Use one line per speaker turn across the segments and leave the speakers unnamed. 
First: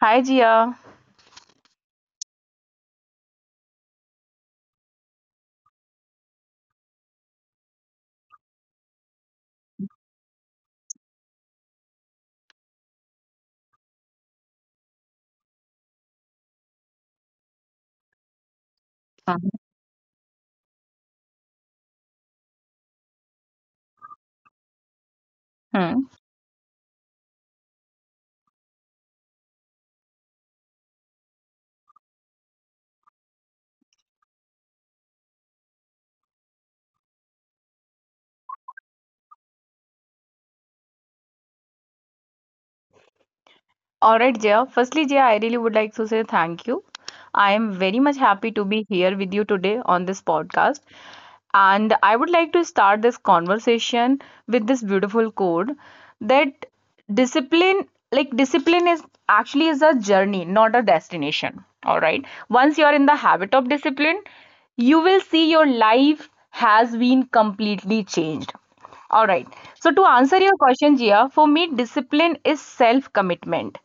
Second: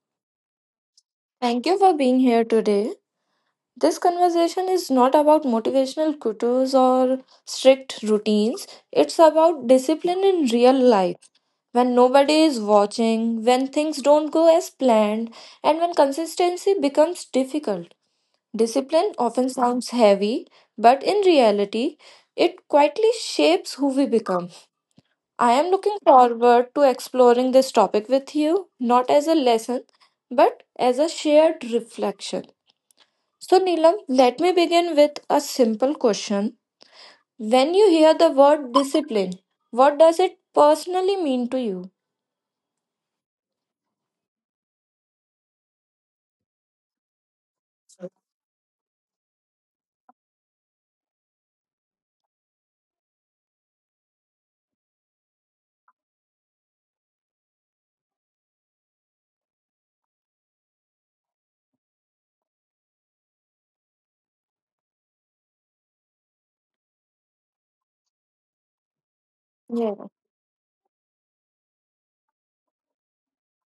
Hi, Jia.
Thank you for being here today. This conversation is not about motivational quotes or strict routines. It's about discipline in real life. When nobody is watching, when things don't go as planned, and when consistency becomes difficult. Discipline often sounds heavy, but in reality, it quietly shapes who we become. I am looking
Mhm.
forward to exploring this topic with you, not as a lesson, but as a shared reflection. So, Neelam, let me begin with a simple question. When you hear the word discipline, what does it personally mean to you?
All right, Jia. Firstly, Jia, I really would like to say thank you. I am very much happy to be here with you today on this podcast. And I would like to start this conversation with this beautiful code that discipline, like discipline is actually is a journey, not a destination. All right. Once you are in the habit of discipline, you will see your life has been completely changed. All right. So to
Yeah.
answer your question, Jia, for me, discipline is self-commitment.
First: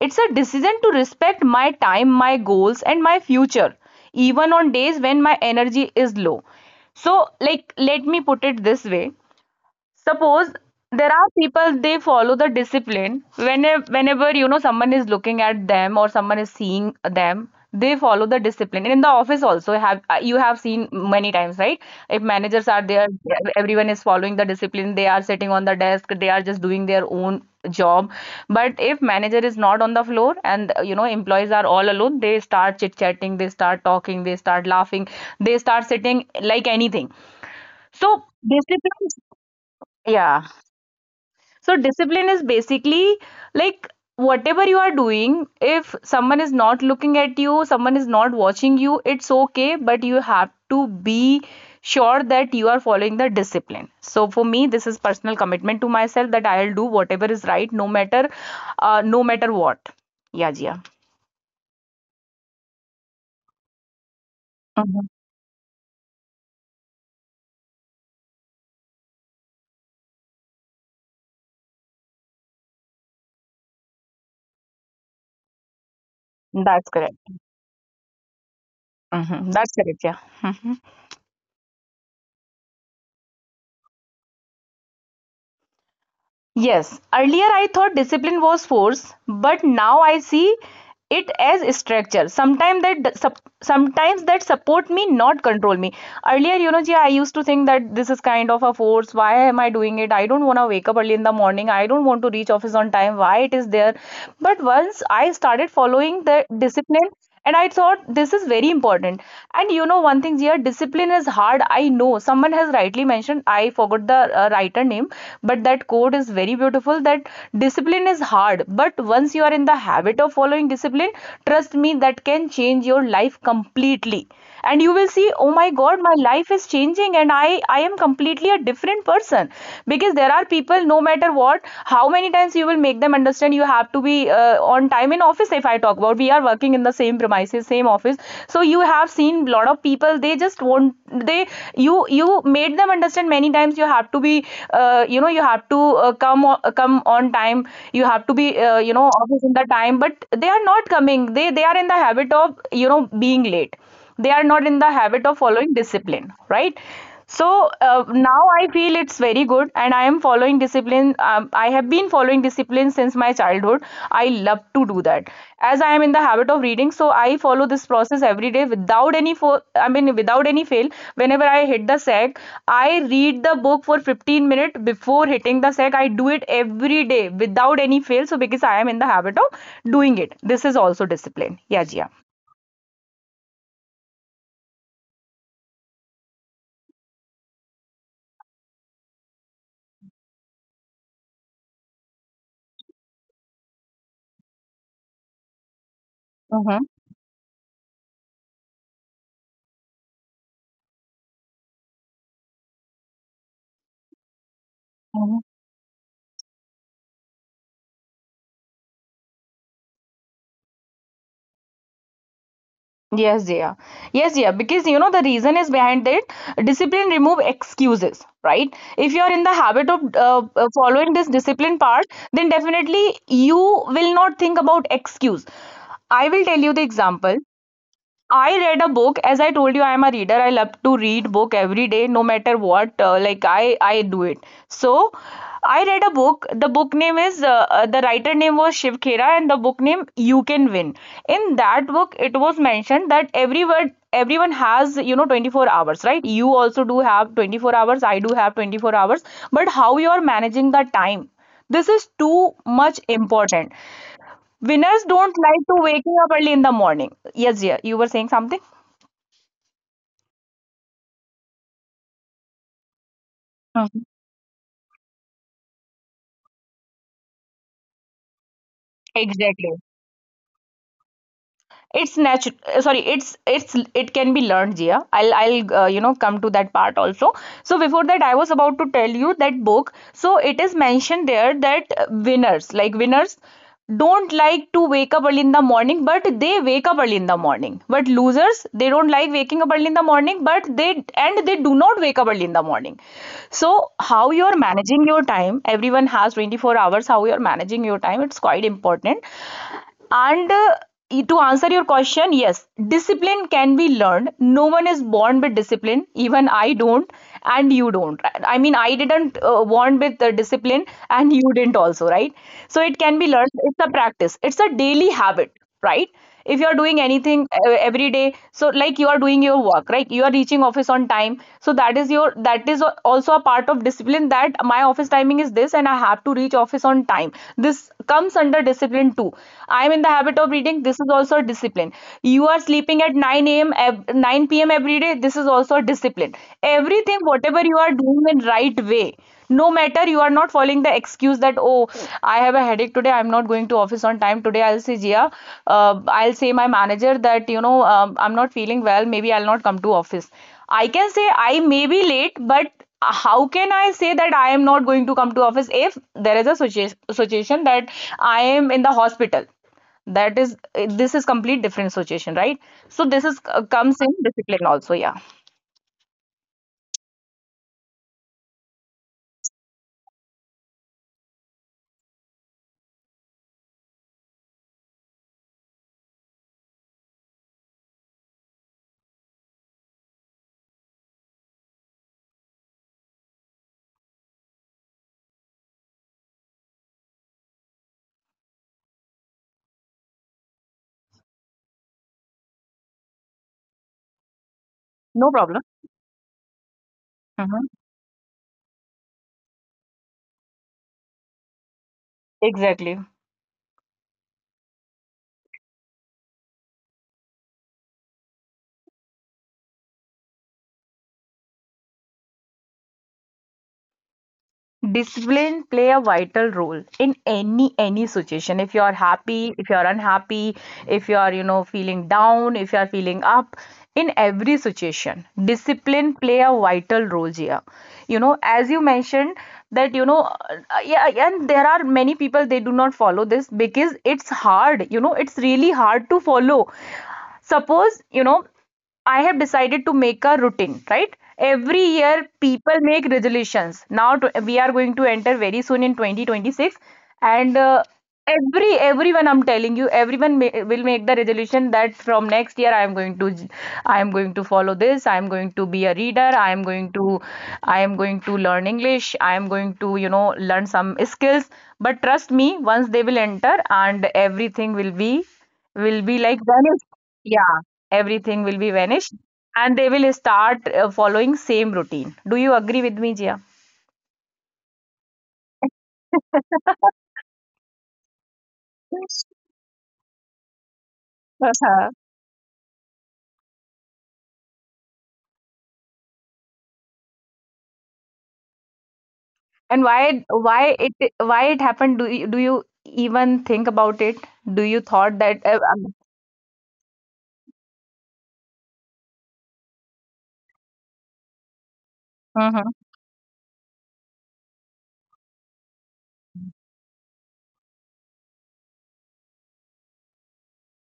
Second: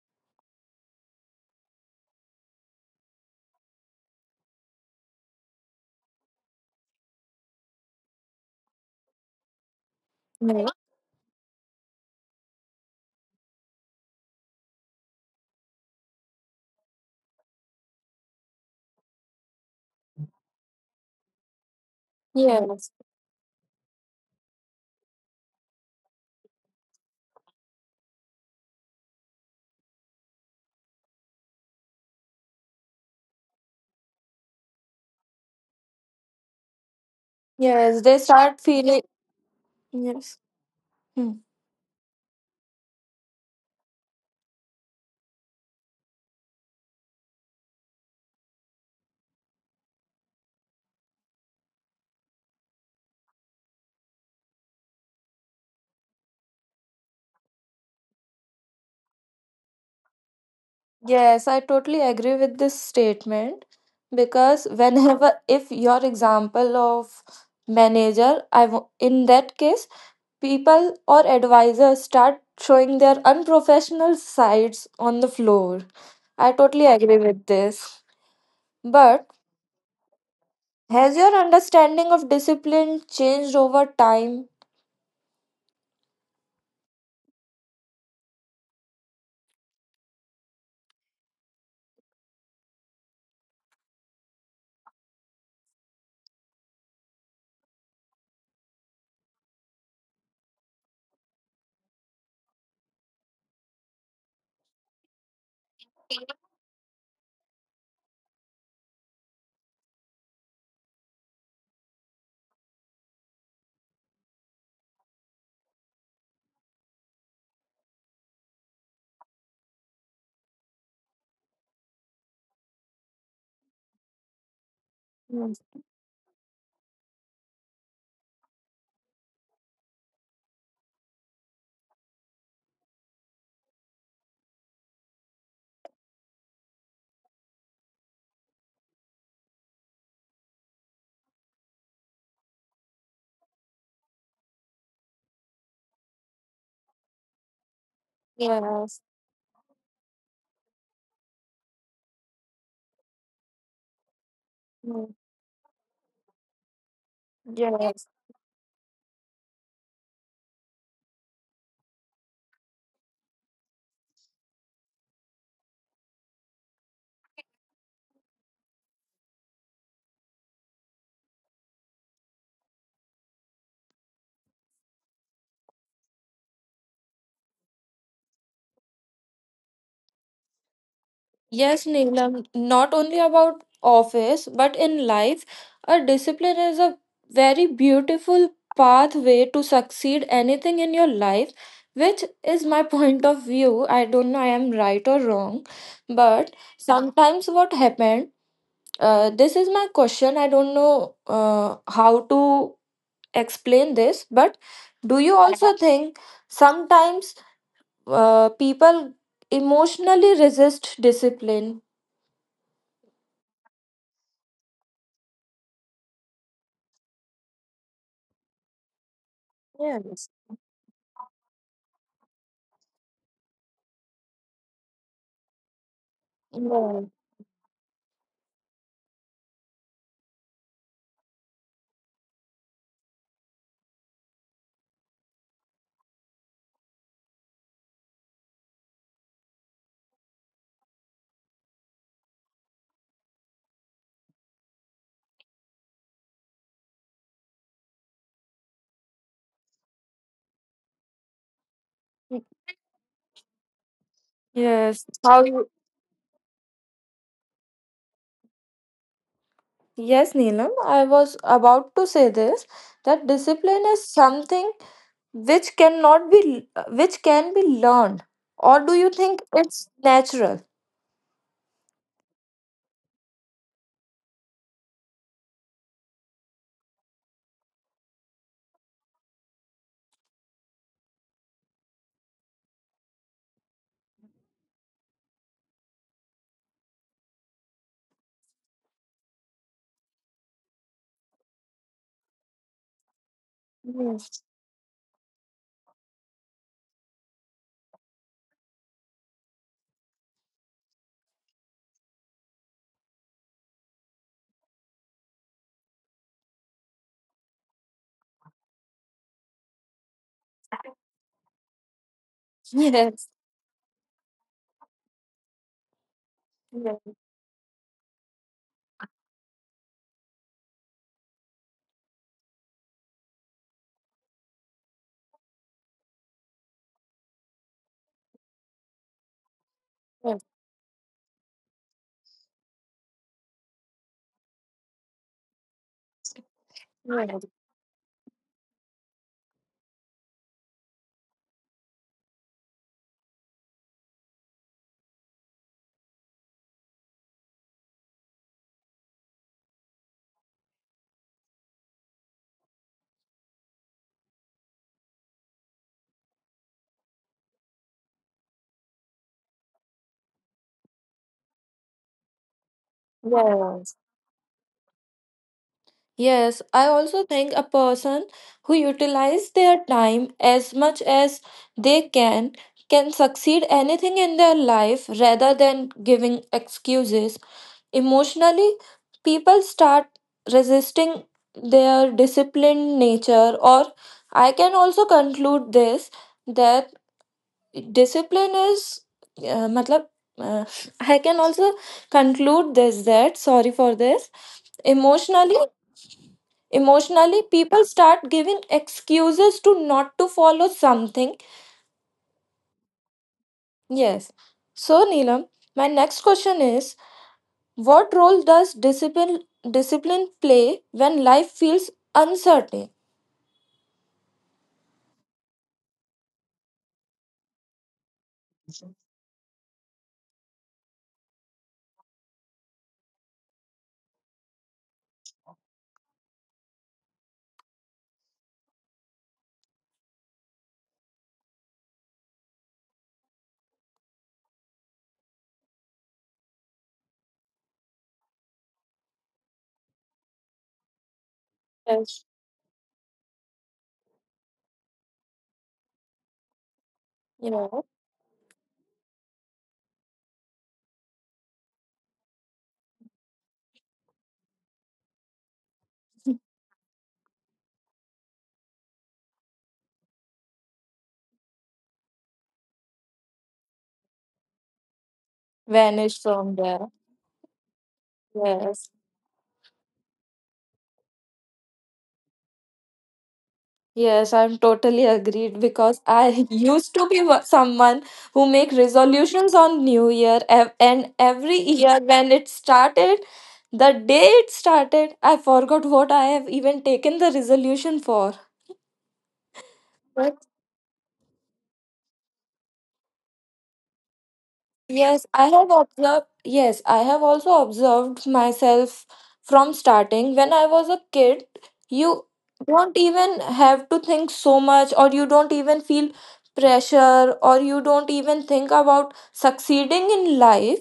It's a decision to respect my time, my goals, and my future, even on days when my energy is low. So, like, let me put it this way. Suppose
Yeah.
there are people, they follow the discipline whenever you know someone is looking at them or someone is seeing them, they follow the discipline. And in the office also have, you have seen many times, right? If managers are
Yes.
there, everyone is following the discipline, they are sitting on the desk, they are just doing their own job. But if manager is not on the floor and you know, employees are all alone, they start chit chatting, they start talking, they start laughing, they start sitting like anything.
Yes. They
So
start feeling.
discipline,
Yes.
yeah.
Hmm.
So discipline is basically, like, whatever you are doing, if someone is not looking at you, someone is not watching you, it's okay, but you have to be sure that you are following the discipline. So for me, this is personal commitment to myself that I'll do whatever is right, no matter, no matter what. Yeah, yeah.
Yes, I totally agree with this statement because
Mhm.
whenever, if your example of manager, in that case, people or advisors start showing their unprofessional sides on the floor. I totally
That's correct.
agree with this. But
Mhm. That's correct. Yeah. Mhm.
has your understanding of discipline changed over time?
Yes, earlier I thought discipline was force, but now I see it as structure. Sometimes that support me, not control me. Earlier, you know, Jia, I used to think that this is kind of a force. Why am I doing it? I don't want to wake up early in the morning. I don't want to reach office on time. Why it is there? But once I started following the discipline, and I thought this is very important. And you know one thing here, discipline is hard. I know someone has rightly mentioned. I forgot the writer name, but that quote is very beautiful. That discipline is hard, but once you are in the habit of following discipline, trust me, that can change your life completely and you will see, oh
Mm.
my god, my life is changing and I am completely a different person. Because there are people, no matter what, how many times you will make them understand, you have to be on time in office. If I talk about, we are working in the same premises, same office, so you have seen a lot of people, they just won't, they you made them understand many times, you have to be, you know, you have to, come on, come on time, you have to be, you
Yes.
know, office in the time, but they are not coming, they are in the habit of, you know, being late. They are not in the
Mm.
habit of following discipline, right? So,
Yes.
now I feel it's very good and I am following discipline. I have been following discipline since my childhood. I love to do that. As I am in the habit of reading, so I follow this process every day without any I mean without any fail. Whenever I hit the sack, I read the book for 15 minutes before hitting the sack. I do it every day without any fail, so because I am in the habit of doing it, this is also discipline, yeah,
Yes,
Jia.
Neelam, not only about office, but in life, a discipline is a very beautiful pathway to succeed anything in your life, which is my point of view. I don't know I am right or wrong, but
Yeah.
sometimes what happened, this is my question. I don't know how to explain this, but do you also think sometimes people emotionally resist discipline?
Yes, dear. Yes, dear. Because you know the reason is behind it. Discipline remove excuses, right? If you are in the habit of,
Yes.
following this discipline part, then definitely you will not think about excuse. I will tell you the
No.
example. I read a book. As I told you, I am a reader. I love to read book every day, no matter what. Like I do it. So I read a book. The book name is, the writer name was Shiv Khera, and the book name You Can Win. In that book, it was mentioned that everyone has, you know, 24 hours, right? You also do have 24 hours, I do have 24 hours, but how you are managing the time, this is too much important. Winners
Yes.
don't
How
like
you,
to waking up early in the morning, yes, yeah, you were saying something.
yes, Neelam, I was about to say this that discipline
Mhm.
is something which cannot be which can be learned. Or do you think
Exactly.
it's natural?
It's natural. Sorry, it's it can be learned, Jia. I'll you know, come to that part also. So before that, I was about to tell you that book. So it is mentioned there that, winners, like winners, don't like to wake up early in the morning, but they wake up early in the morning. But losers, they don't like waking up early in the morning, but they and they do not wake up early in the morning. So how you
Yes.
are managing your time? Everyone has 24 hours. How you are managing your time? It's quite important. And, to answer your question, yes, discipline can be learned. No one is born with discipline. Even I don't, and you don't. I mean, I didn't born with discipline, and you didn't also, right? So it can be
Yes.
learned. It's a practice. It's a daily habit, right? If you are doing
Yes.
anything every day, so like you are doing your work, right? You are reaching office on time, so that is your, that is also a part of discipline, that my office timing is this and I have to reach office on time. This comes under discipline too. I am in the habit of
Yes.
reading, this is also a discipline. You are sleeping at 9 p.m every day, this is also a discipline. Everything
Yes.
whatever you are doing it right way, no matter, you are not following the excuse that, oh, I have a headache today, I'm not going to office on time today, I'll say Jia, I'll say my manager that, you know, I'm not feeling well, maybe I'll not come to office. I can say I may be late, but how can I say that I am not going to come to office? If there is a situation that I am in the hospital, that is, this is complete different situation, right? So this is, comes
Yes.
in discipline also, yeah.
Yes, I also think a person who utilises their time as much as they can succeed anything in their life rather than giving excuses. Emotionally, people start resisting their disciplined nature, or I can also conclude this that discipline is, uh, matlab, uh, I can also conclude this that, sorry for this,
No problem.
emotionally emotionally
Mhm.
people start giving excuses to not to follow something.
Exactly.
Yes. So, Neelam, my next question is, what role does discipline play when life feels uncertain?
Discipline play a vital role in any situation. If you are happy, if you are unhappy, if you are, you know, feeling down, if you are feeling up, in every situation discipline play a vital role here. You know, as you mentioned that, you know, yeah, and there are many people they do not follow this because it's hard, you know, it's really hard to follow. Suppose you know, I have decided to make a routine, right? Every year
Yes.
people make resolutions. Now to, we are going to enter very soon in 2026,
you
and,
know,
every everyone I'm telling you, will make the resolution that from next year I am going to, I am going to follow this, I am going to be a reader, I am going to, I am going to learn english, I am going to, you know, learn some skills. But trust me, once they will enter, and everything will be, will be
Vanish
like
from
vanished.
there.
Yeah, everything will be
Yes.
vanished and they will start, following same routine. Do you agree with me, Jia?
Yes, I'm totally agreed because I used to be someone who make resolutions on new year and every year when it started. The day it started, I forgot what I have even taken the resolution for.
And why
But
why it, why it happened? Do you even think about it? Do you thought
yes,
that,
I have observed. Yes, I have also observed myself from starting. When I was a kid, you
um, mhm,
don't even have to think so much, or you don't even feel pressure, or you don't even think about succeeding in life.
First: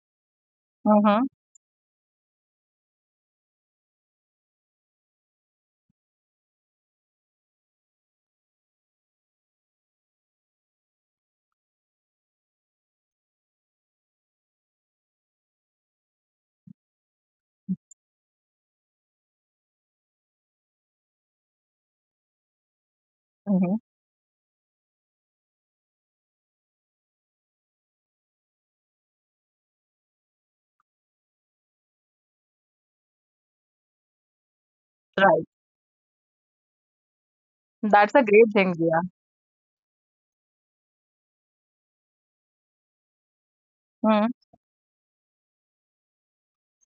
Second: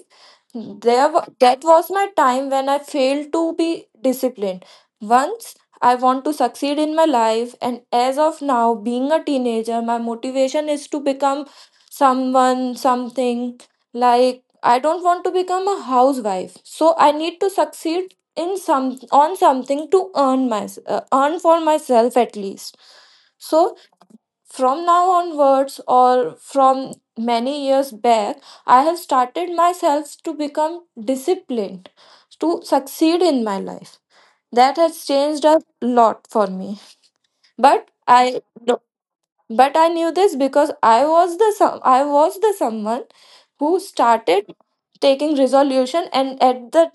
mhm.
That was my time when I failed to be disciplined. Once I want to succeed in my life, and as of now, being a teenager, my motivation is to become someone, something like I don't want to become a housewife. So I need to succeed in something to earn my earn for myself at least. So
Mhm.
from now onwards, or from many years back, I have started myself to become disciplined to succeed in my life. That has changed
Right.
a lot for me. But
That's a
I
great thing,
no,
Jia.
but I knew this because I was the someone who
Mm.
started taking resolution and at the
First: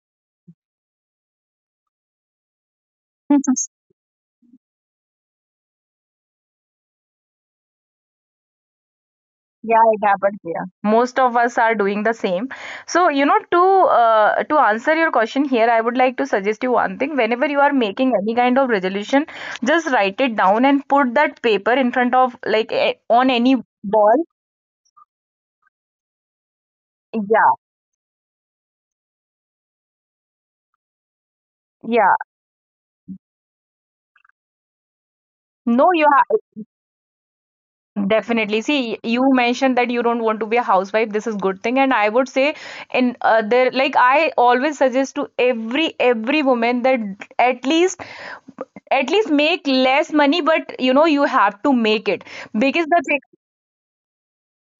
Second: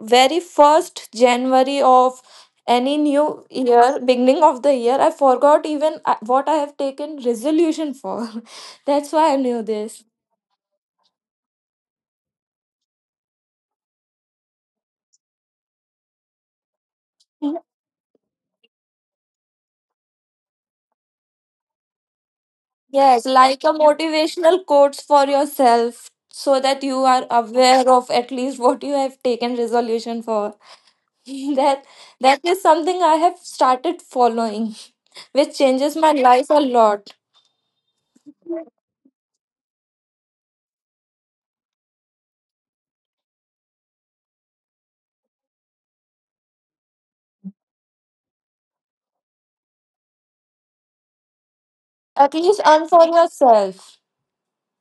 very first January of any new year, beginning of the year, I forgot even what I have taken resolution for. That's why I knew
Yeah,
this.
it happens here. Most of us are doing the same. So you know, to, to answer your question here, I would like to suggest you one thing. Whenever you are making any kind of resolution, just write it down and put that paper in front of, like, eh,
Yes,
on any.
like a
Ball?
motivational quotes for yourself so that you are
Yeah.
aware of at least what you have taken resolution for. that
Yeah.
that is something I have started following, which
No,
changes
you
my life a
have.
lot.
Definitely. See, you mentioned that you don't want to be a housewife. This is good thing, and I would say, in, there, like I always suggest to every woman that at least, at least make less money, but you know you have to make it,
At least
because
earn
the
for
thing,
yourself.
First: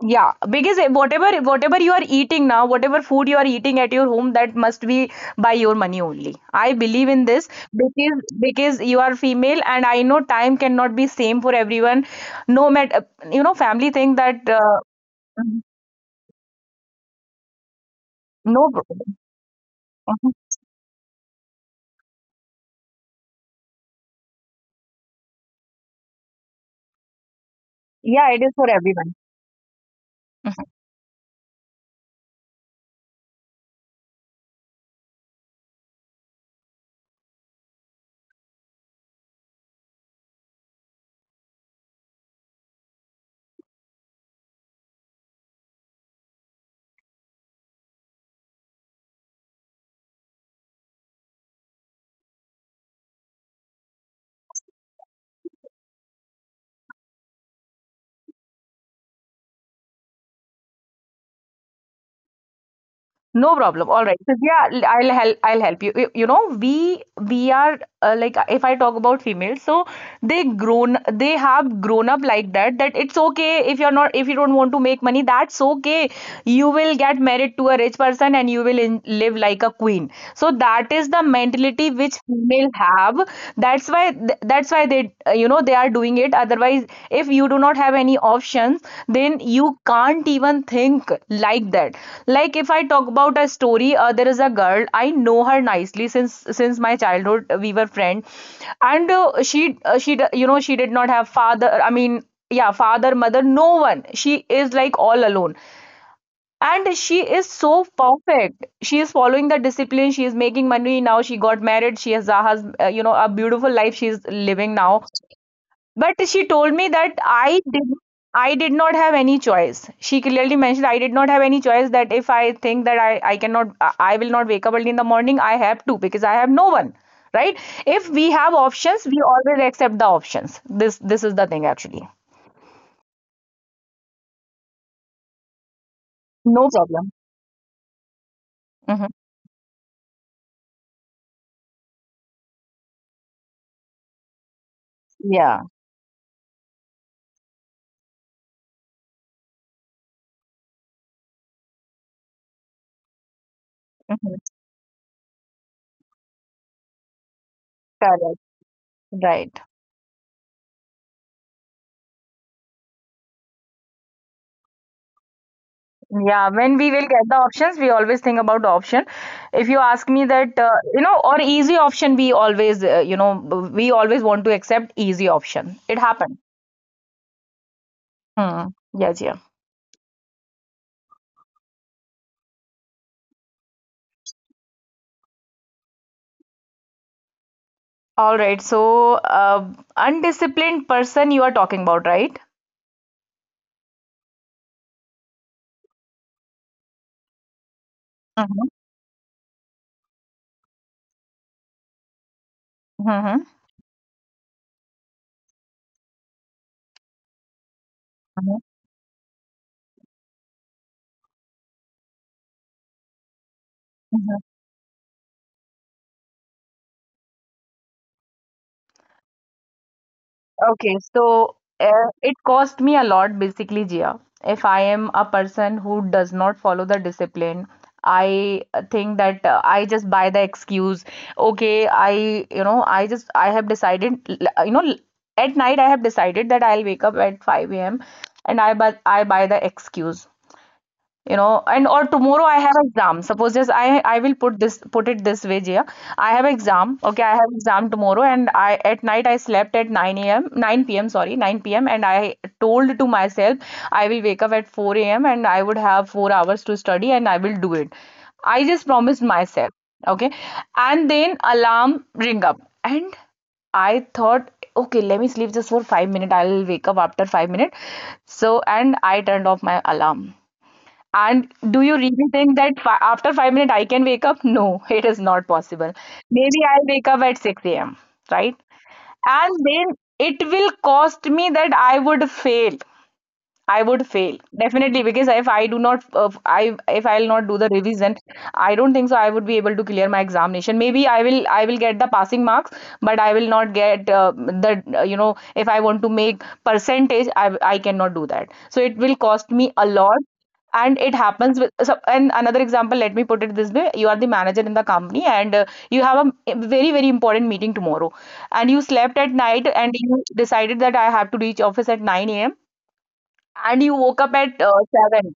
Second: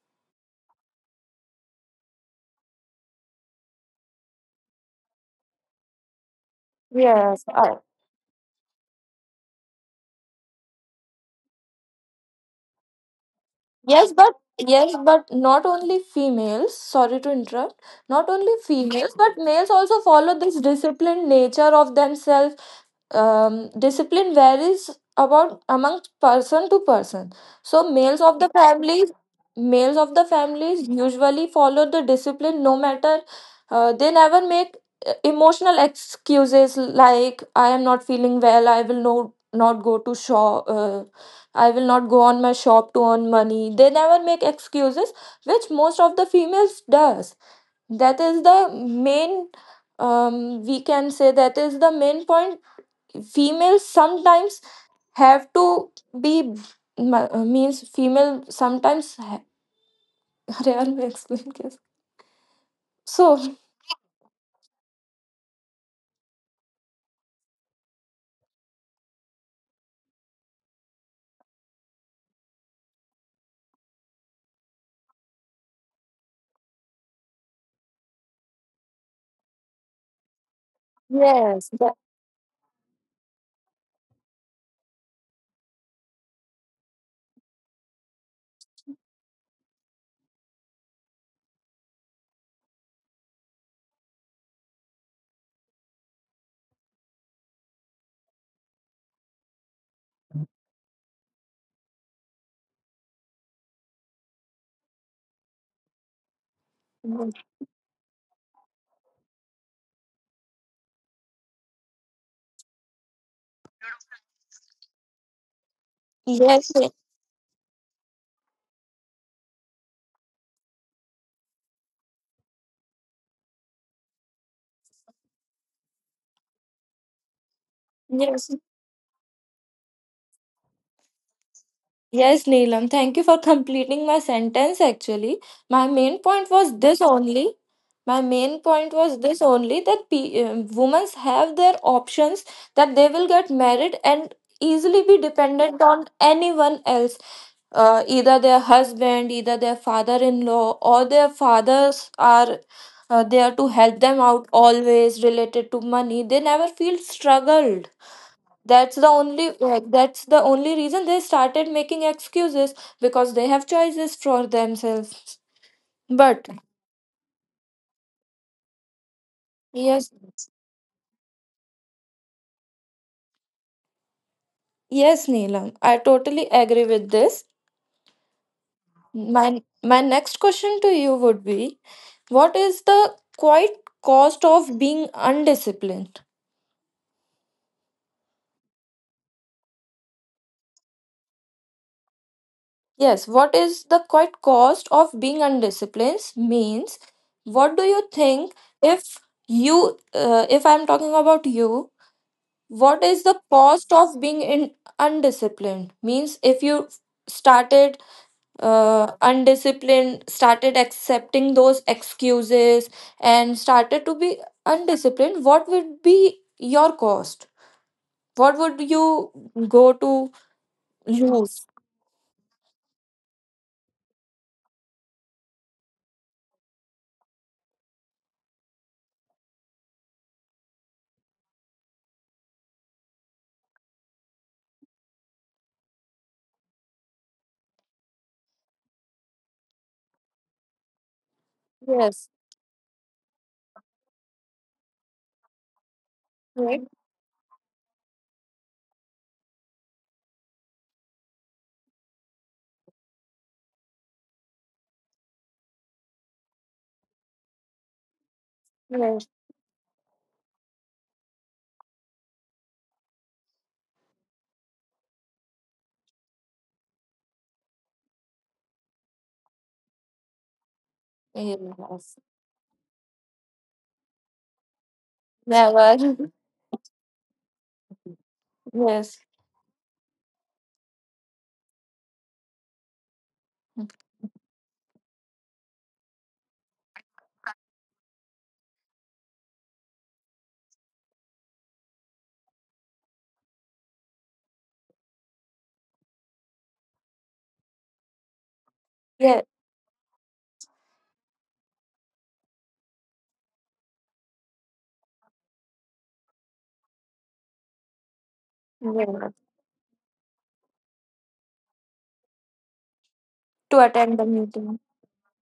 yeah, because whatever, whatever you are eating now, whatever food you are eating at your home, that must be by your money only, I believe in
Yes,
this.
I.
Because you are female and I know time cannot be same for everyone, no matter, you know, family
Yes,
think
but
that,
yes, but not only females, sorry to interrupt, not only
no.
females, but males also
Uh-huh.
follow this disciplined nature of themselves. Discipline varies about among person to person. So males
Yeah,
of
it
the
is for
families,
everyone.
males of the families usually follow the discipline no matter they never make emotional excuses like I am not feeling well, uh, I will not go on my shop to earn money. They never make excuses, which most of the females does. That is the main. We can say that is the main point. Females sometimes have to be means female sometimes. अरे यार, मैं So
No problem. All right. So yeah, I'll help. I'll help you. We are like if I talk about females, so they have grown up like that. That it's okay if you're not if you don't want to make money. That's okay. You will get married to a rich person and you will live like a queen. So that is the
yes,
mentality which female have. That's why that's why they, they are doing it. Otherwise, if you do not have any options, then you can't even think like that. Like, if I talk about a story, there is a girl. I know her nicely since my childhood. We were friends. And she, she did not have father. I mean, yeah, father, mother, no one. She is like all alone. And she
that-
is so perfect. She is following the discipline. She is making money. Now she got married. She has a husband, a beautiful life. She is living now. But she
yes,
told me that I did not have any choice. She clearly mentioned, I did not have any choice, that if I think that I cannot, I will not wake up early in the morning, I have to, because I have no one. Right? If we
yes.
have options, we always accept the options. This is the thing actually.
Yes, Neelam, thank you for completing my sentence actually. My main point
No
was this
problem.
only. My main point
Hmm.
was this only that women have their options that they will get married and easily be
Yeah.
dependent on anyone else, either their husband, either their father in law, or their fathers are there to help them out
Hmm.
always related to money. They never feel struggled.
Correct.
That's the only
Right.
like that's the only reason they started making excuses because they have choices for themselves. But
Yeah, when we will get the options, we always think about the option. If you
yes,
ask me that, or easy option, we always, want to accept
yes,
easy
Neelam,
option.
I
It happened.
totally agree with this.
Hmm. Yes, yeah.
My next question to you would be, what is the quite cost of being undisciplined?
All right. So, undisciplined person you are talking about, right?
Yes, what is the quite cost of being undisciplined means what do you think
Mm-hmm.
if you if I'm talking about you, what is the cost of being in undisciplined means, if you started
Mm-hmm.
undisciplined started accepting those excuses and started to be undisciplined, what would be your cost, what would you go to
Okay,
lose?
so it cost me a lot basically, Jia. If I am a person who does not follow the discipline, I think that I just buy the excuse. Okay, I have decided, at night I have decided that I'll wake up at 5 a.m. and I I buy the excuse. And or
Yes.
tomorrow I have exam. Suppose, just I will put it this way, Jia. I have
Right.
exam. Okay, I have exam tomorrow. And I at night I slept at 9 a.m, 9 p.m, sorry, 9 p.m. And I told to myself, I will wake up at 4 a.m, and I would have 4 hours to study and I will do it. I just
Yes.
promised myself. Okay. And then alarm ring up. And I thought, okay, let me sleep just for 5 minutes, I'll wake up after 5 minutes. So, and I turned off my alarm. And do you
Yes.
really think that after 5 minutes I can wake up? No, it is not
Never.
possible. Maybe I'll wake up at 6 a.m., right?
Yes.
And then it will cost me that I would fail. I would fail definitely, because if I do not, I if I'll not do the revision, I don't think so I would be able to clear my examination. Maybe I will get the passing marks, but I will not get, the you know if I want to make percentage, I cannot do that. So it will
Yeah.
cost me a lot. And it happens with. So, and another example, let me put it this way. You are the manager in the company, and you have a very, very important meeting tomorrow. And you slept
Yeah,
at night, and you decided that I have to reach office at 9 a.m,
to
and you
attend
woke
the
up at
meeting.
7.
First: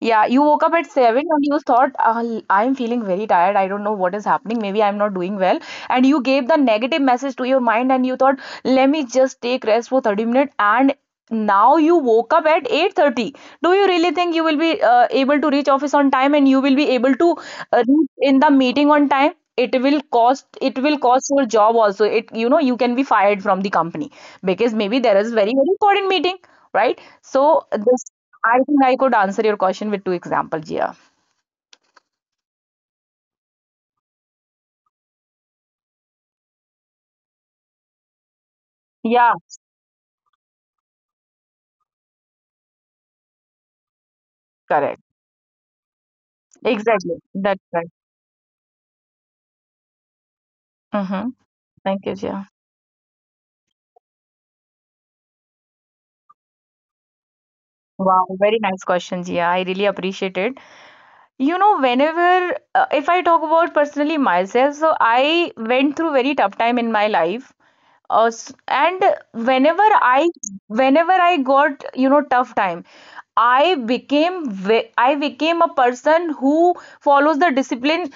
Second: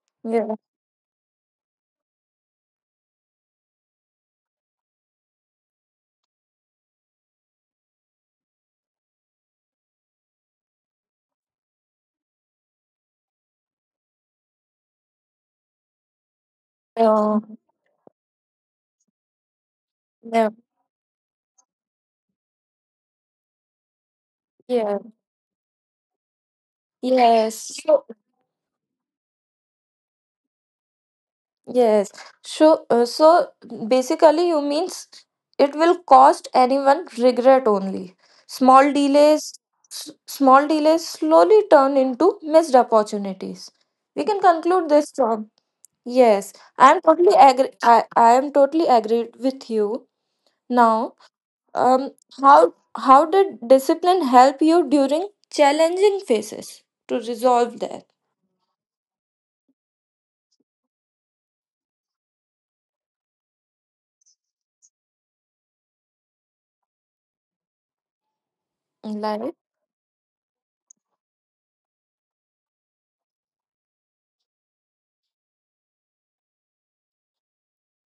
Yeah, you
Yeah.
woke up at 7, and you thought, "Ah, I'm feeling very tired. I don't know what is happening. Maybe I'm not doing well." And you gave the negative message to your mind, and you thought, let me just take rest for 30 minutes. And now you woke up at 8:30. Do you really think you will be able to reach office on time and you will be able to
Uh,
reach in the meeting on time?
yeah.
It will cost your job also. It, you can be fired from the company, because
Yeah.
maybe there is very, very important meeting, right? So
Yes.
this I think I could answer your question with two examples, Jia.
Yes. So, basically, you means it will cost anyone regret only. Small
Yeah,
delays, small delays slowly turn into missed opportunities. We can conclude
correct.
this from yes. I am
Exactly.
totally
That's
agree.
right.
I am totally agreed with you. Now,
Mm-hmm. Thank
um,
you, Jia.
how did discipline help you during challenging phases to resolve that?
Wow, very nice question, Jia. I really appreciate it. You know, whenever, if I talk about personally myself, so I went through very tough time in my life. And
Like.
whenever I, whenever I got, tough time, I became, I became a person who follows the discipline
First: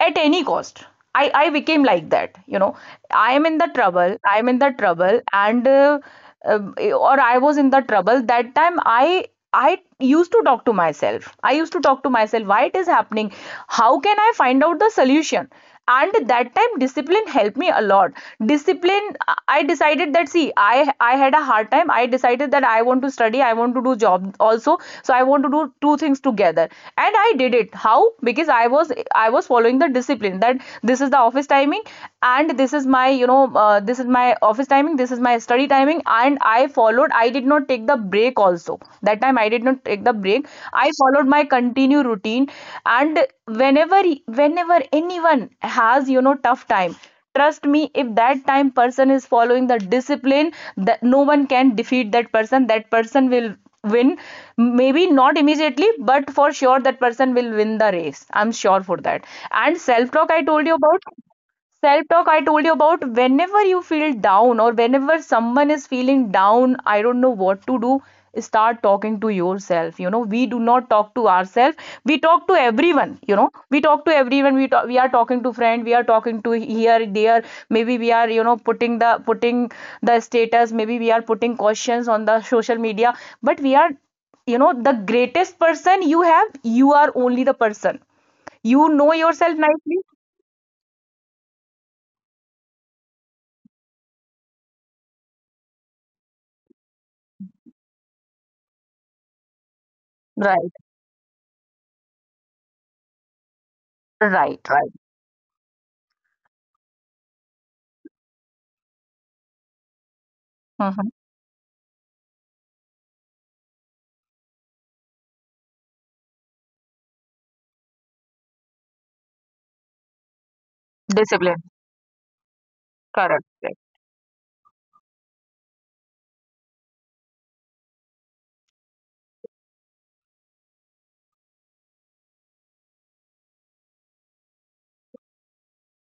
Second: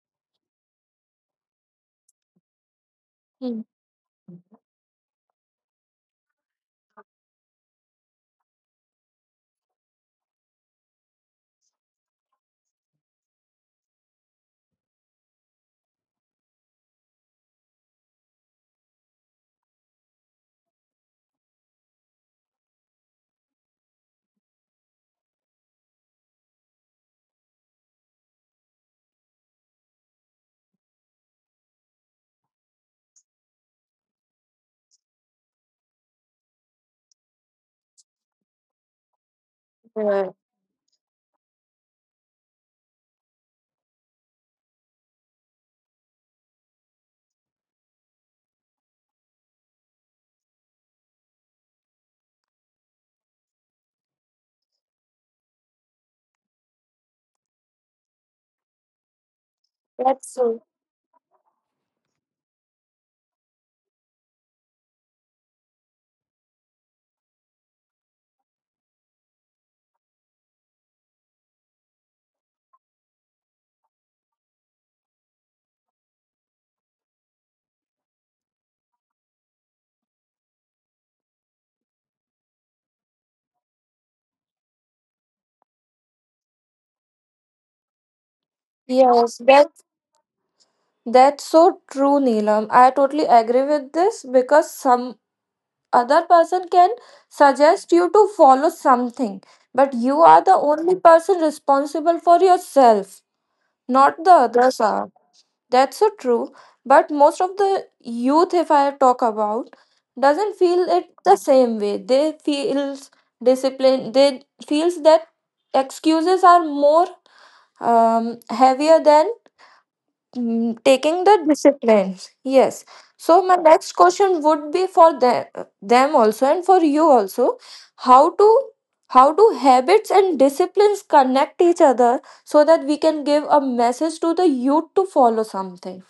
at any cost. I became like that. I am in
Hmm.
the trouble. I am in the trouble, and uh, or I was in the trouble that time. I used to talk to myself. I used to talk to myself. Why it is happening? How can I find out the solution? And that time, discipline helped me a lot. Discipline. I decided that, see, I had a hard time. I decided that I want to study. I want to do job also. So I want to do two things together, and I did it. How? Because I was following the discipline that this is the office timing, and this is my office timing, this is my study timing. And I followed. I did not take the break. Also, that time I did not take the
Yeah,
break. I followed my continue routine. And whenever whenever anyone has, tough time, trust me, if that time person is following the discipline, that no one can defeat that person. That person will win. Maybe not immediately, but for sure that person will win the race. I'm sure for that. And
that's so.
self talk, I told you about whenever you feel down, or whenever someone is feeling down, I don't know what to do, start talking to yourself. You know, we do not talk to ourselves, we talk to everyone. You know, we talk to everyone. We are talking to friend, we are talking to here, there. Maybe we are, putting the status. Maybe we are putting questions on the social media, but we are, you know, the greatest person you have. You are only the person. You know
Yes,
yourself
that
nicely.
That's so true, Neelam. I totally agree with this because some other person can suggest you to follow something, but you are the
Right.
only person responsible for yourself, not the
Right.
others
Right.
are. That's so true. But most of the youth, if I talk about, doesn't feel
Mhm.
it the same way. They feels discipline. They feels that excuses are more heavier than taking the
Discipline.
discipline. Yes.
Correct.
So my
Correct.
next question would be for them also and for you also, how to how do habits and disciplines connect each other so that we can give a message to the youth to follow something?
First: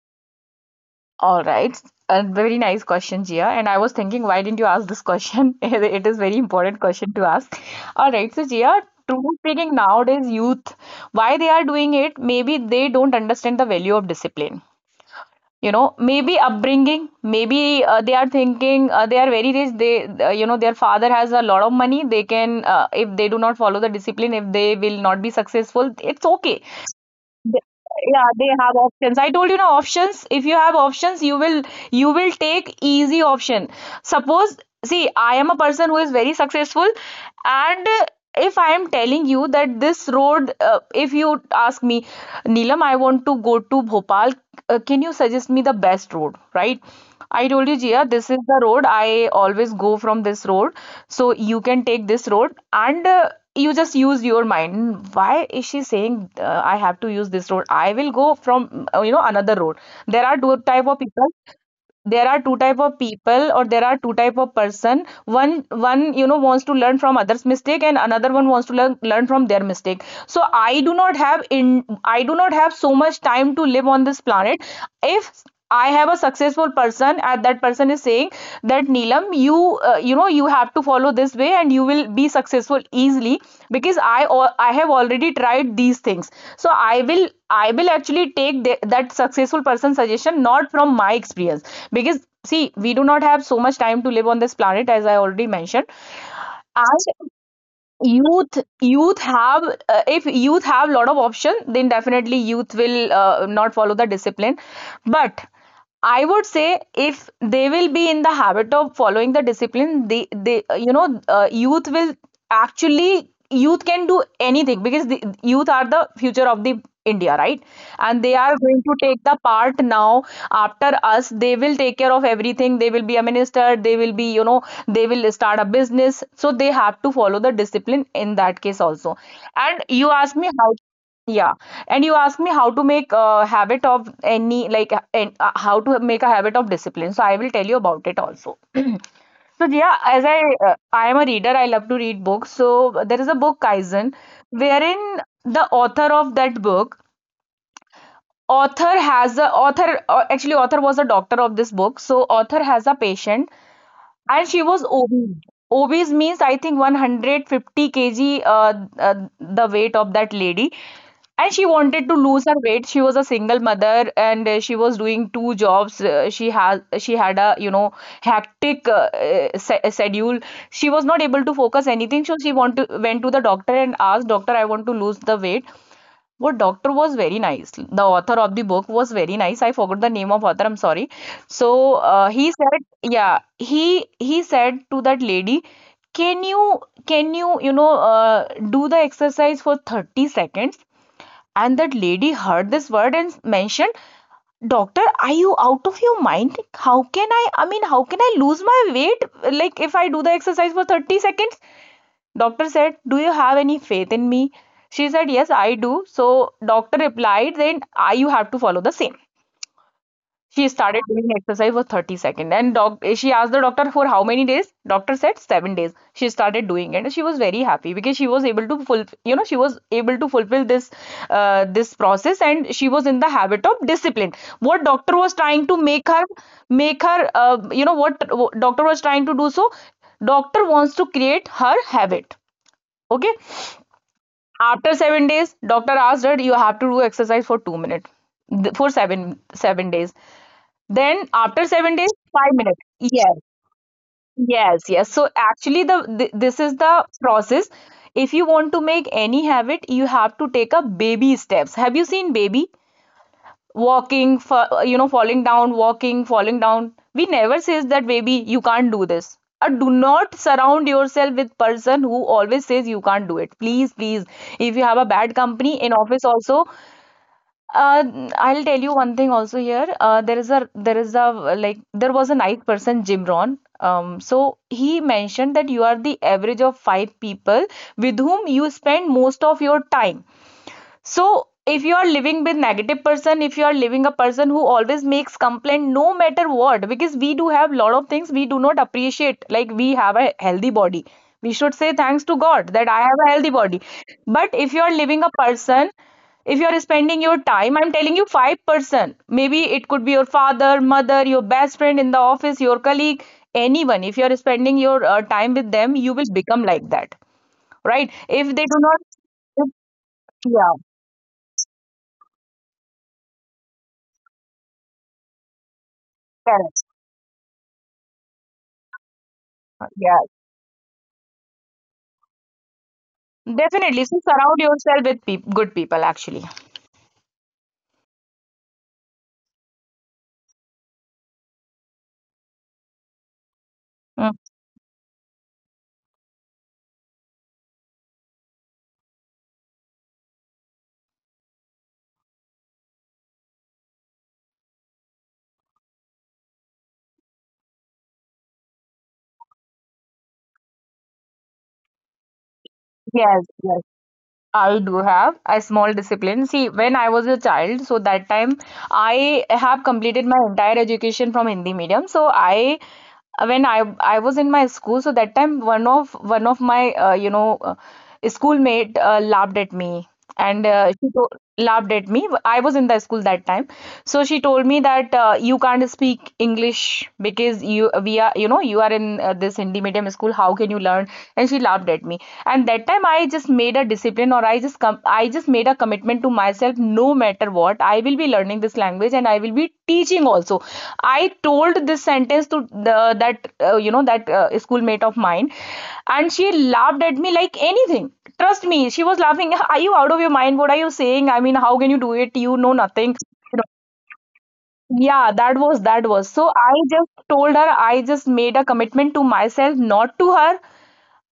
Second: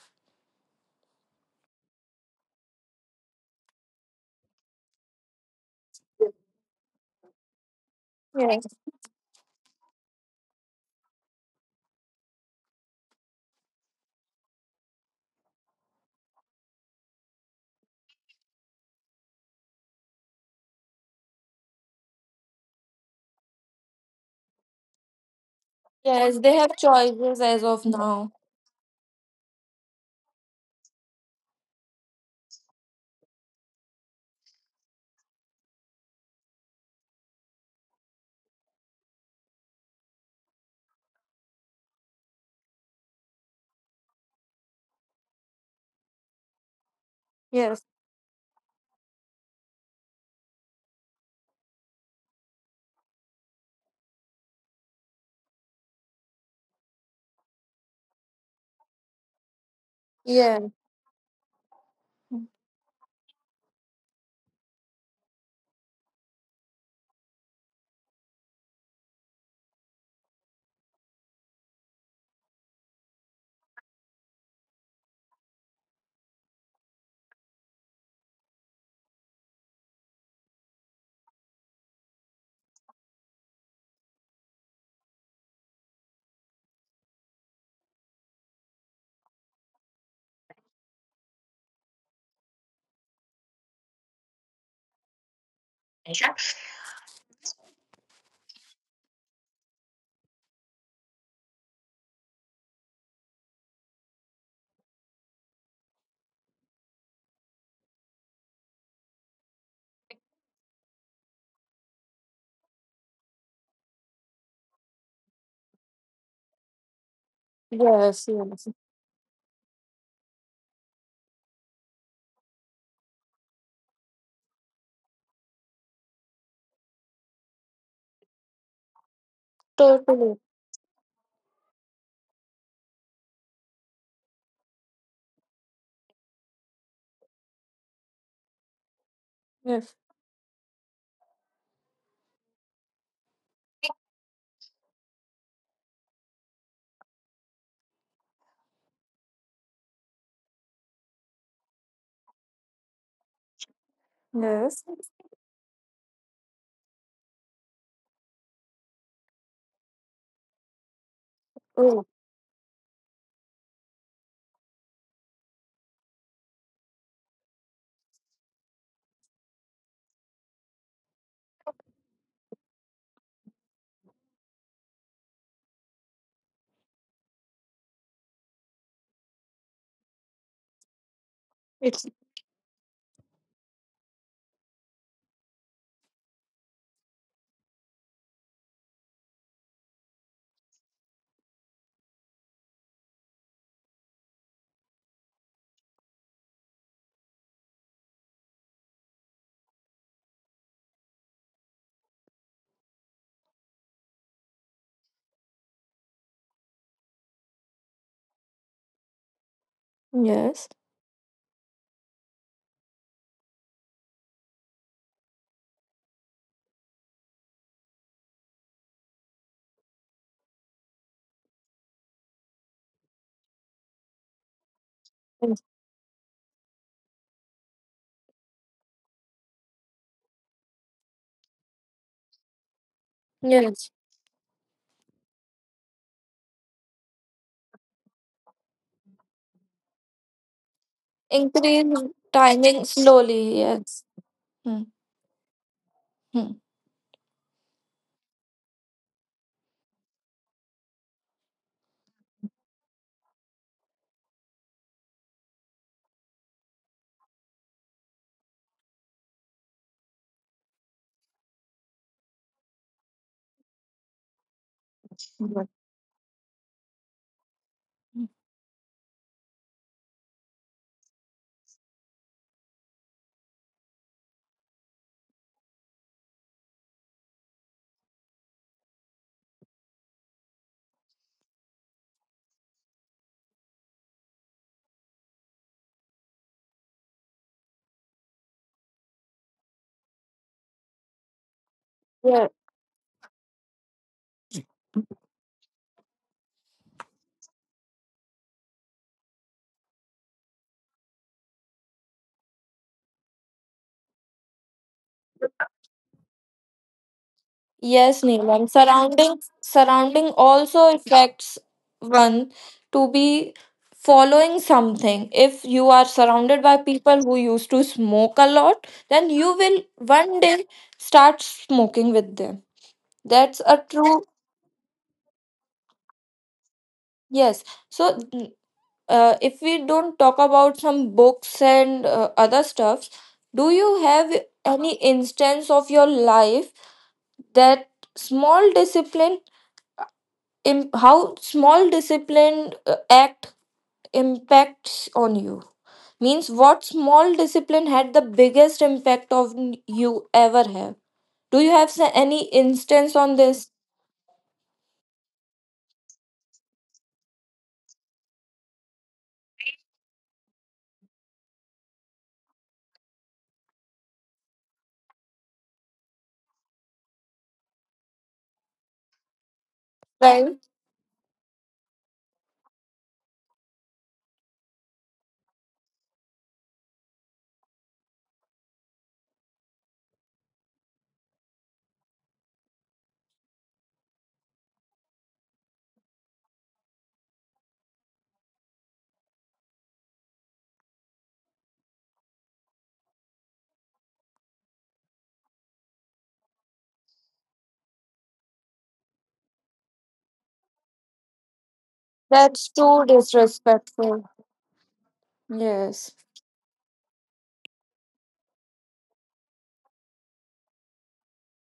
All right. A very nice question, Jia. And I was thinking, why didn't you ask this question? It is very important question to ask. All right. So,
Yes.
Jia, truly speaking, nowadays youth, why they are doing it, maybe they don't understand the value of discipline. You know, maybe upbringing, maybe they are thinking, they are very rich. Their father has a lot of money. If they do not follow the discipline, if they will not be successful, it's
Yes,
okay.
they have choices
They-
as of
yeah,
now.
they have options, I told you. Now, options, if you have options, you will, take easy option. Suppose, see, I am a person who is very successful, and if I am telling you that this road, if you ask me, Neelam, I want to go to Bhopal, can you suggest me the best road, right? I told you,
Yes.
Jia, this is the road. I always go from this road. So you can take this road. And you just use your mind. Why is she saying, I have to use this road? I will go from, another road. There are two
Yeah.
type of people. Or there are two type of person. One wants to learn from others mistake, and another one wants to learn from their mistake. So I do not have so much time to live on this planet. If I have a successful person, and that person is saying that, Neelam, you, you know you have to follow this way, and you will be successful easily because I have already tried these things. So I will actually take that successful person suggestion, not from my experience, because, see, we do not have so much time to live on this planet, as I already mentioned. And youth have if youth have lot of option, then definitely youth will not follow the discipline, but I would say if they will be in the habit of following the discipline, they you know youth will actually youth can do anything because the youth are the future of the India, right? And
Yes.
they are
Yes.
going to take the part now. After us, they will take care of everything. They will be a minister, they will be, you know, they will start a business. So they have to follow the discipline in that case also. And you ask
Totally.
me how. Yeah. And you ask me how to make a habit of any, like, how to make a habit of discipline. So I will tell you about it also. So
Yes.
yeah, as I, I am a reader, I love to read books. So there is a book, Kaizen, wherein the author of that book, author has a author actually, author was a doctor of this book. So author has a patient, and she
Yes.
was obese. Obese means, I think, 150 kg, uh, the weight of that lady. And she
Oh,
wanted to lose her weight. She was a single mother, and she was doing two jobs. She had a hectic, schedule. She was not able to focus anything. So went to the doctor and asked doctor, I want to lose the weight. What doctor was very nice. The author of the book was very nice. I forgot the name of author. I'm sorry. So
it's.
he said, yeah, he said to that lady, can you can you you know do the exercise for 30 seconds? And that lady heard this word and mentioned, Doctor, are you out of your mind? How can I? I mean, how can I lose my weight? Like if I do the exercise for 30 seconds? Doctor said, "Do you have any faith in me?" She said, "Yes, I do." So doctor replied, "Then I, you have to follow the same."
Yes.
She started doing exercise for 30 seconds, and she asked the doctor, for how many days? Doctor said 7 days. She started doing it, and she was very happy because she was able to fulfill, you know, she was able to fulfill this process, and she was in the habit of discipline. What doctor was trying to make her, make her uh, what doctor was trying to do, so doctor wants to create her habit. Okay?
Yes.
After 7 days, doctor asked her, you have to do exercise for 2 minutes for seven days. Then after
Increase
7 days, 5 minutes.
timing
Yes,
slowly. Yes.
yes, yes. So actually,
Mm-hmm.
this is the process. If you want to make any habit, you have to take up baby steps. Have you seen baby walking, for, you know, falling down, walking, falling down? We never says that baby, you can't do this. Or do not surround yourself with person who always says you can't do it. Please, please. If you have a bad company in office also, uh, I'll tell you one thing also here. There is a, like, there was a nice person, Jim ron so he mentioned that you are the average of five people with whom you spend most of your time. So if you are living with negative person, if you are living a person who always makes complaint no matter what, because we do have lot of things we do not appreciate, like, we have a healthy body. We should say
Yeah.
thanks to God that I have a healthy body. But if you are living a person, if you are spending your time, I'm telling you, five person, maybe it could be your father, mother, your best friend in the office, your colleague, anyone. If you are spending your time with them, you will become like that.
Yes,
Right. If
Neelam.
they do not,
Surrounding
yeah,
also affects one to be following something. If you are surrounded by
correct.
people who used to smoke a lot, then you will
Yeah.
one day start smoking with them. That's a
Definitely. So
true.
surround yourself with peop good people, actually.
Yes. So if we don't talk about some books and other stuff, do you
Mm.
have any instance of your life that small discipline how small disciplined act impacts on you, means what small discipline had the biggest impact of you ever have, do you have any instance on
Yes,
this?
yes. I do have a small discipline. See, when I was a child, so that time I have completed my entire education from Hindi medium. So I, when I was in my school, so that time, one of my schoolmate laughed at
Right.
me, and she told laughed at me. I was in the school that time, so she told me that you can't speak English because you we are, you know, you are in this Hindi medium school. How can you learn? And she laughed at me. And that time I just made a discipline, or I just made a commitment to myself. No matter what, I will be learning this language, and I will be teaching also. I told this sentence to the, that that schoolmate of mine, and she laughed at me like anything. Trust me, she was laughing. Are you out of your mind? What are you saying? I mean, how can
That's
you do it?
too
You know nothing. You
disrespectful.
know, yeah, that
Yes.
was that was so I just told her, I just made a commitment to myself, not to her.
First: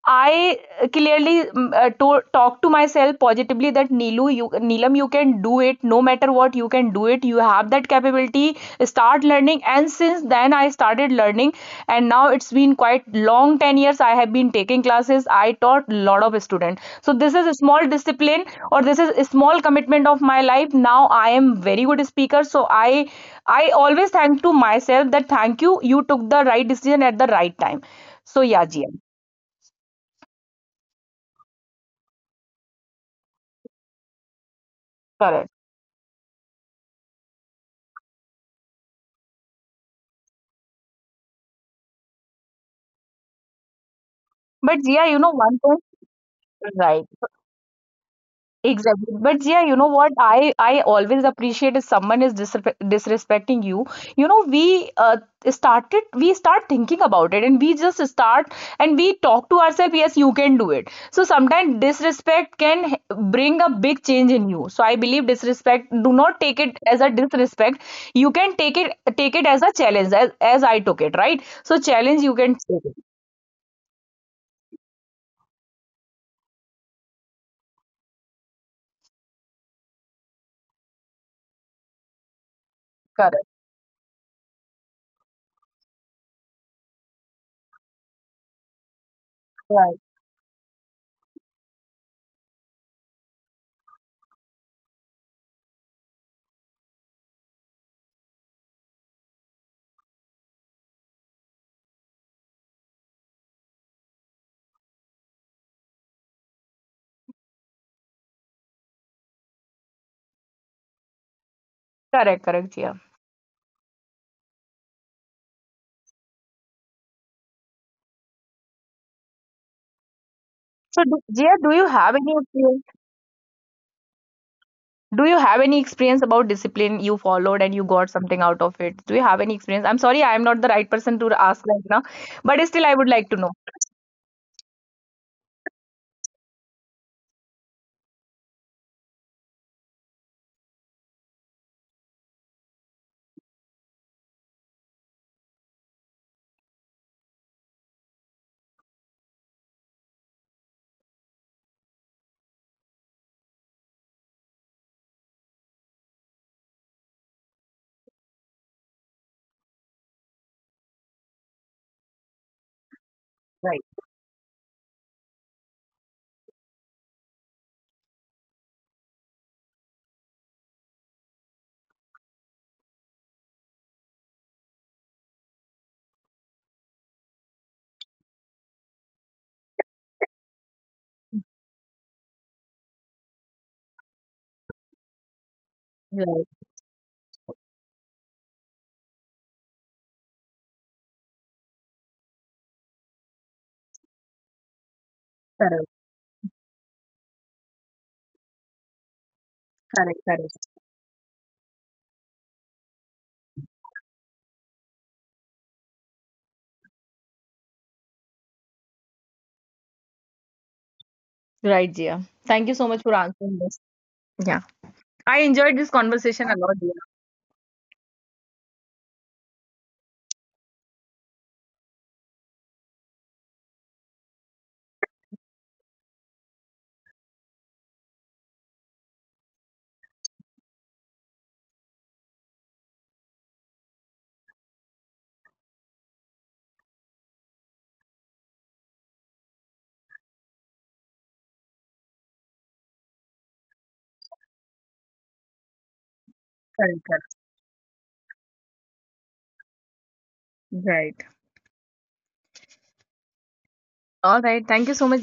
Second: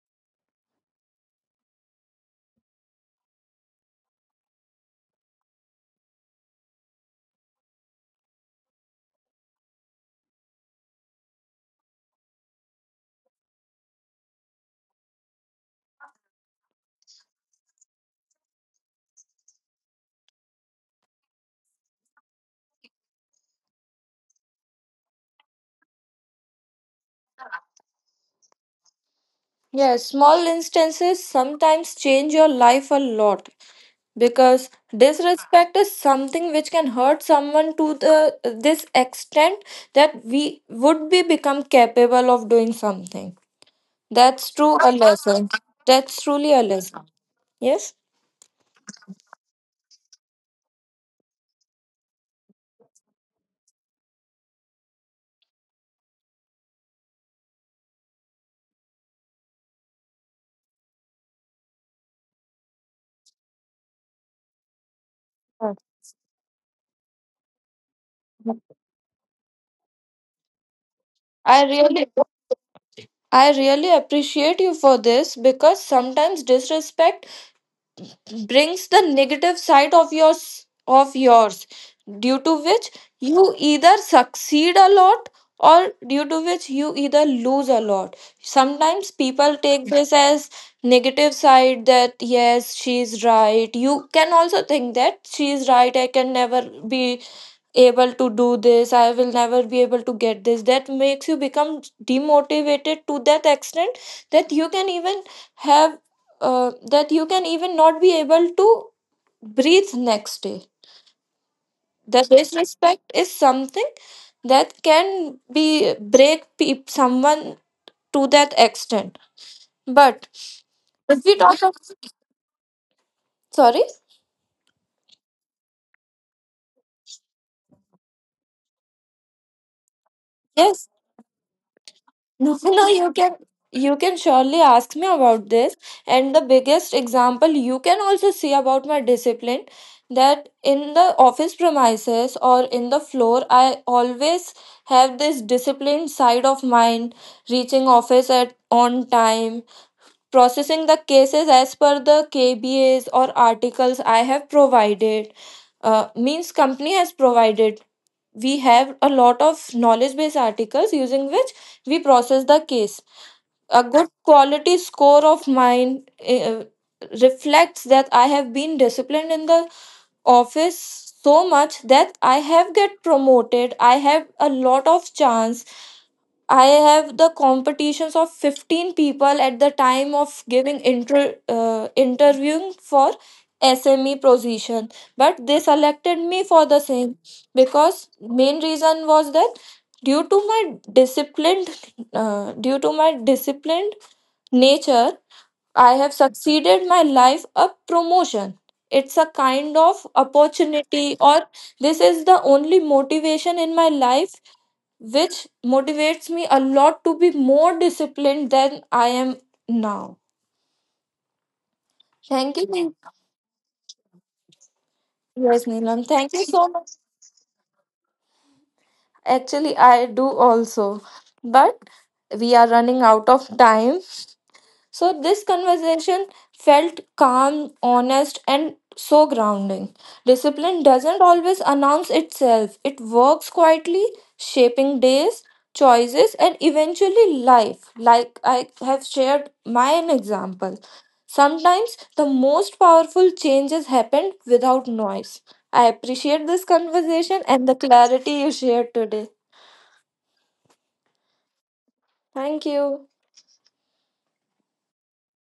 I clearly to talk to myself positively, that Neelu, you, Neelam, you can do it. No matter what, you can do it. You have that capability. Start learning. And since then, I started learning. And now it's been quite long, 10 years. I have been taking classes. I taught a lot of students. So this is a small discipline, or this is a small commitment of my life. Now I am very good speaker. So I always thank to myself that thank you, you took the right decision at the right time. So yeah, Jia,
Yes, small instances sometimes change your life a lot because
correct.
disrespect is something which can hurt someone to the this extent that we would be become capable of doing something.
But
That's
Zia, you
true
know,
a
one point,
lesson. That's truly
right?
a lesson. Yes?
Exactly. But Zia, you know what, I always appreciate if someone is disrespecting you. You know, we start thinking about it, and we just start and we talk to ourselves. Yes, you can do it. So sometimes disrespect can bring a big change in you. So I believe disrespect, do not take it as a disrespect. You can take
I
it, take it as a challenge, as I took it, right? So challenge, you
really
can take it.
I really appreciate you for this because sometimes disrespect brings the negative side of yours due to which
Correct.
you either succeed a lot or due to which you either lose a lot. Sometimes people
Right.
take this as negative side that yes, she's right, you can also think that she's right, I can never be able to do this, I will never be able to get this, that makes you become demotivated to that extent that you can even have that you can even not be able to breathe next day.
Correct.
That
Correct, Zia.
disrespect is something that can be break peop someone to that extent. But
So, Jia,
if we
do you
talk of,
have any experience?
sorry.
Do you have any experience about discipline you followed and you got something out of it? Do you have any experience? I'm sorry, I'm not the right person
Yes.
to ask right now, but still,
No,
I would
no,
like to
you
know.
can you can surely ask me about this. And the biggest example you can also see about my discipline, that in the office premises or in the floor, I always have this disciplined side of mind, reaching office at on time, processing the cases as per the KBAs or articles I have provided. Means company has provided. We have a lot of knowledge based articles using which we process the case.
Right,
A good quality score of mine reflects that I have been disciplined in the office so much that I have get promoted. I have a lot of chance. I have the competitions of 15 people at the time of giving interviewing for SME position, but they selected me for the
right,
same because main reason was that due to my disciplined due to my disciplined nature, I have succeeded my life a promotion. It's a kind of opportunity, or this is the only motivation in my life which motivates me a lot to be more disciplined than I am now.
right,
Thank you.
Jia.
Neelam.
Thank you so much for answering this. Yeah,
Yes,
I
Neelam. Thank
enjoyed
you
this
so much.
conversation a lot, Jia.
Actually, I do also. But we are running out of time. So this conversation felt calm, honest, and so grounding. Discipline doesn't always announce itself, it works quietly, shaping days, choices, and eventually life. Like I have shared my own example. Sometimes the most powerful changes happen without noise. I appreciate this conversation
Correct,
and the
correct.
clarity you shared today.
Right.
Thank you.
All right. Thank you so much,